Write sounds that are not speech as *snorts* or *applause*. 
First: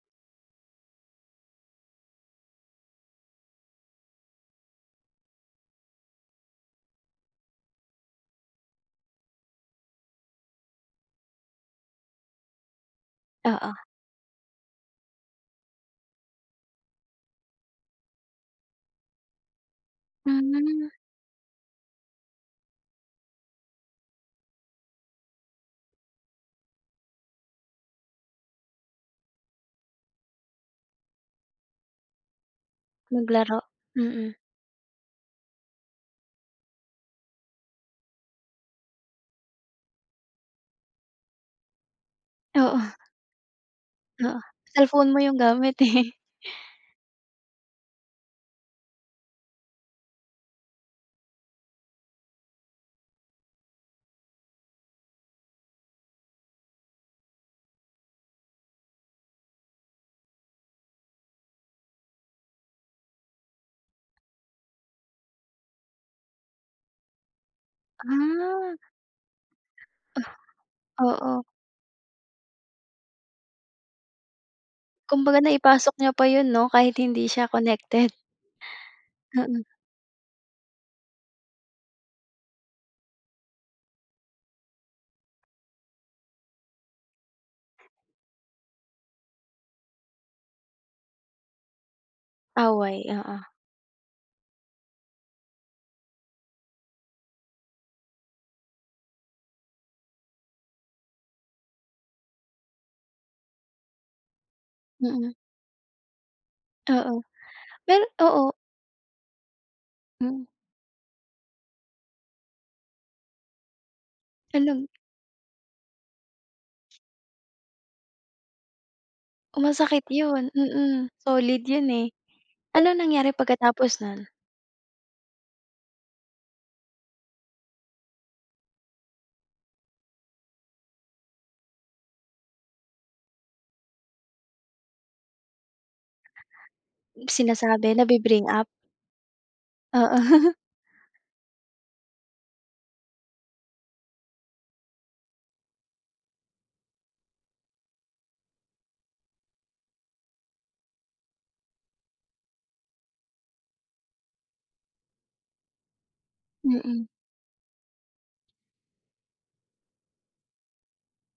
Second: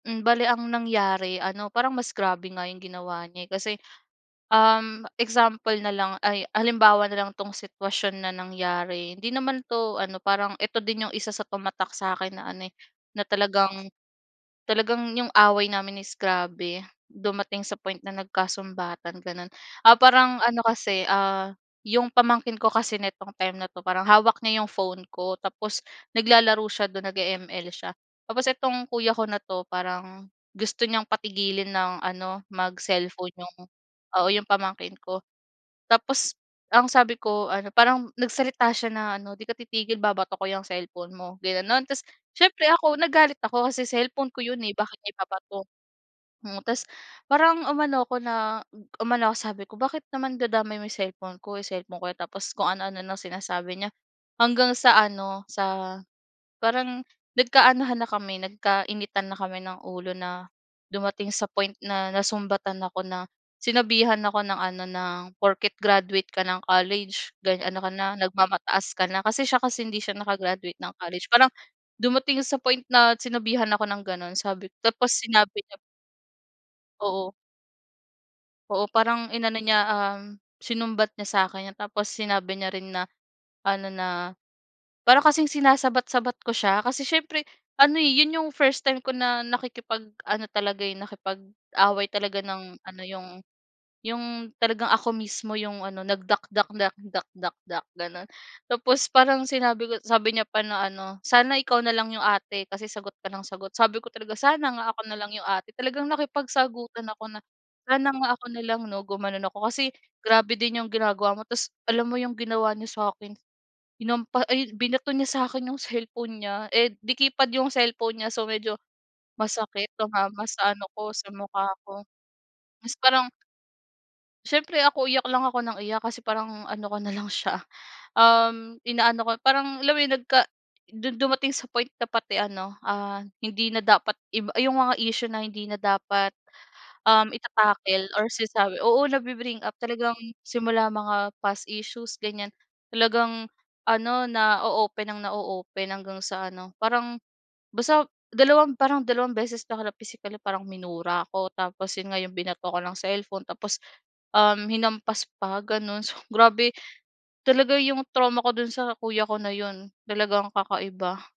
Hmm, bale ang nangyari ano, parang mas grabe nga yung ginawa niya, eh. Kasi, um, example nalang ay halimbawa na lang 'tong sitwasyon na nangyari, hindi naman 'to ano, parang 'eto din yung isa sa tumatak sa'kin na ano, eh, na Oo. talagang talagang 'yong away namin is grabe, dumating sa point na nagkasumbatan, gano'n. Ah, parang ano Hmm. kasi, ah, 'yong pamangkin ko kasi nitong time na 'to parang hawak niya 'yong phone ko, tapos naglalaro siya do'n, nag-e-ML siya. Tapos itong kuya ko na 'to, parang gusto niyang patigilin nang ano, mag-cellphone 'yong Naglaro? oo, Mm. 'yong pamangkin ko. Tapos ang sabi ko ano, parang nagsalita siya na ano, "'Di ka titigil babato ko yang cellphone mo." ginano'n. Tapos siyempre Oo. ako *snorts* nagalit ako kasi cellphone Oo, ko 'yon, eh, bakit cellphone nya mo yung ibabato. gamit, eh. Mm, tapos parang umano ako na umano ako sabi ko, "Bakit naman dadamay mo cellphone ko, eh, cellphone ko 'yan." tapos kung ano-ano nang sinasabi niya. Hanggang sa ano, sa parang nagkaanuhan na kami, nagkainitan na kami ng ulo na dumating sa point na nasumbatan ako, na sinabihan ako ng ano, ng, "Porke't graduate ka ng college gan ano ka na, Ah. nagmamataas ka na." Kasi siya kasi hindi siya Oh, naka-graduate ng college. oo. Parang dumating sa point na sinabihan ako ng gano'n, sabi ko tapos Kumbaga sinabi niya p naipasok niya pa yun 'no, kahit hindi Oo. siya connected. Oo, parang inano Oo. niya, um, sinumbat niya sa'kin yun tapos sinabi niya rin na ano, na parang kasing sinasabat-sabat ko siya. Kasi siyempre ano, eh, yun yung first time ko na nakikipag ano talaga, eh, nakipag-away talaga ng ano Away, yung, oo. yung talagang ako mismo yung ano, nagdakdak-dakdak-dakdak, gano'n. Tapos parang sinabi ko sabi niya pa na ano, "Sana ikaw na lang 'yong ate, kasi sagot ka nang sagot." sabi ko talaga, "Sana nga ako na lang Mm. 'yong ate." Talagang nakipagsagutan Oo. ako na, Pero "Sana nga ako oo. na lang 'no," gumano'n ako, "kasi Mm. grabe din 'yong ginagawa mo." Tapos alam mo 'yong ginawa niya sa'kin hinampa ay, Talag binato niya sa'kin 'yong cellphone niya, eh, de-keypad 'yong cellphone niya. So, medyo Oh, masakit, masakit tumama yun. sa ano Mm, ko, sa solid mukha yun, ko. eh. Anong Tapos parang nangyari pagkatapos nun? siyempre ako iyak lang ako nang iyak kasi parang ano ko na lang siya, um, inaano ko yung parang alam mo yun nagka dun dumating sa point na pati ano, ah, hindi na dapat iba yung mga issue na hindi na dapat, um, Sinasabi, ita-tackle or nabi-bring up? sinasabi oo, nabi-bring up talagang Oo. *chuckles* simula mga past issues, ganyan talagang ano, na-o-open nang na-o-open hanggang sa ano, parang basta dalawang parang dalawang beses na ako napisikal na parang minura ako tapos yun nga yung binato ako ng cellphone tapos, um, hinampas pa, gano'n. So, *scoffs* grabe Mm. talaga 'yong trauma ko do'n sa kuya ko na 'yon talagang kakaiba.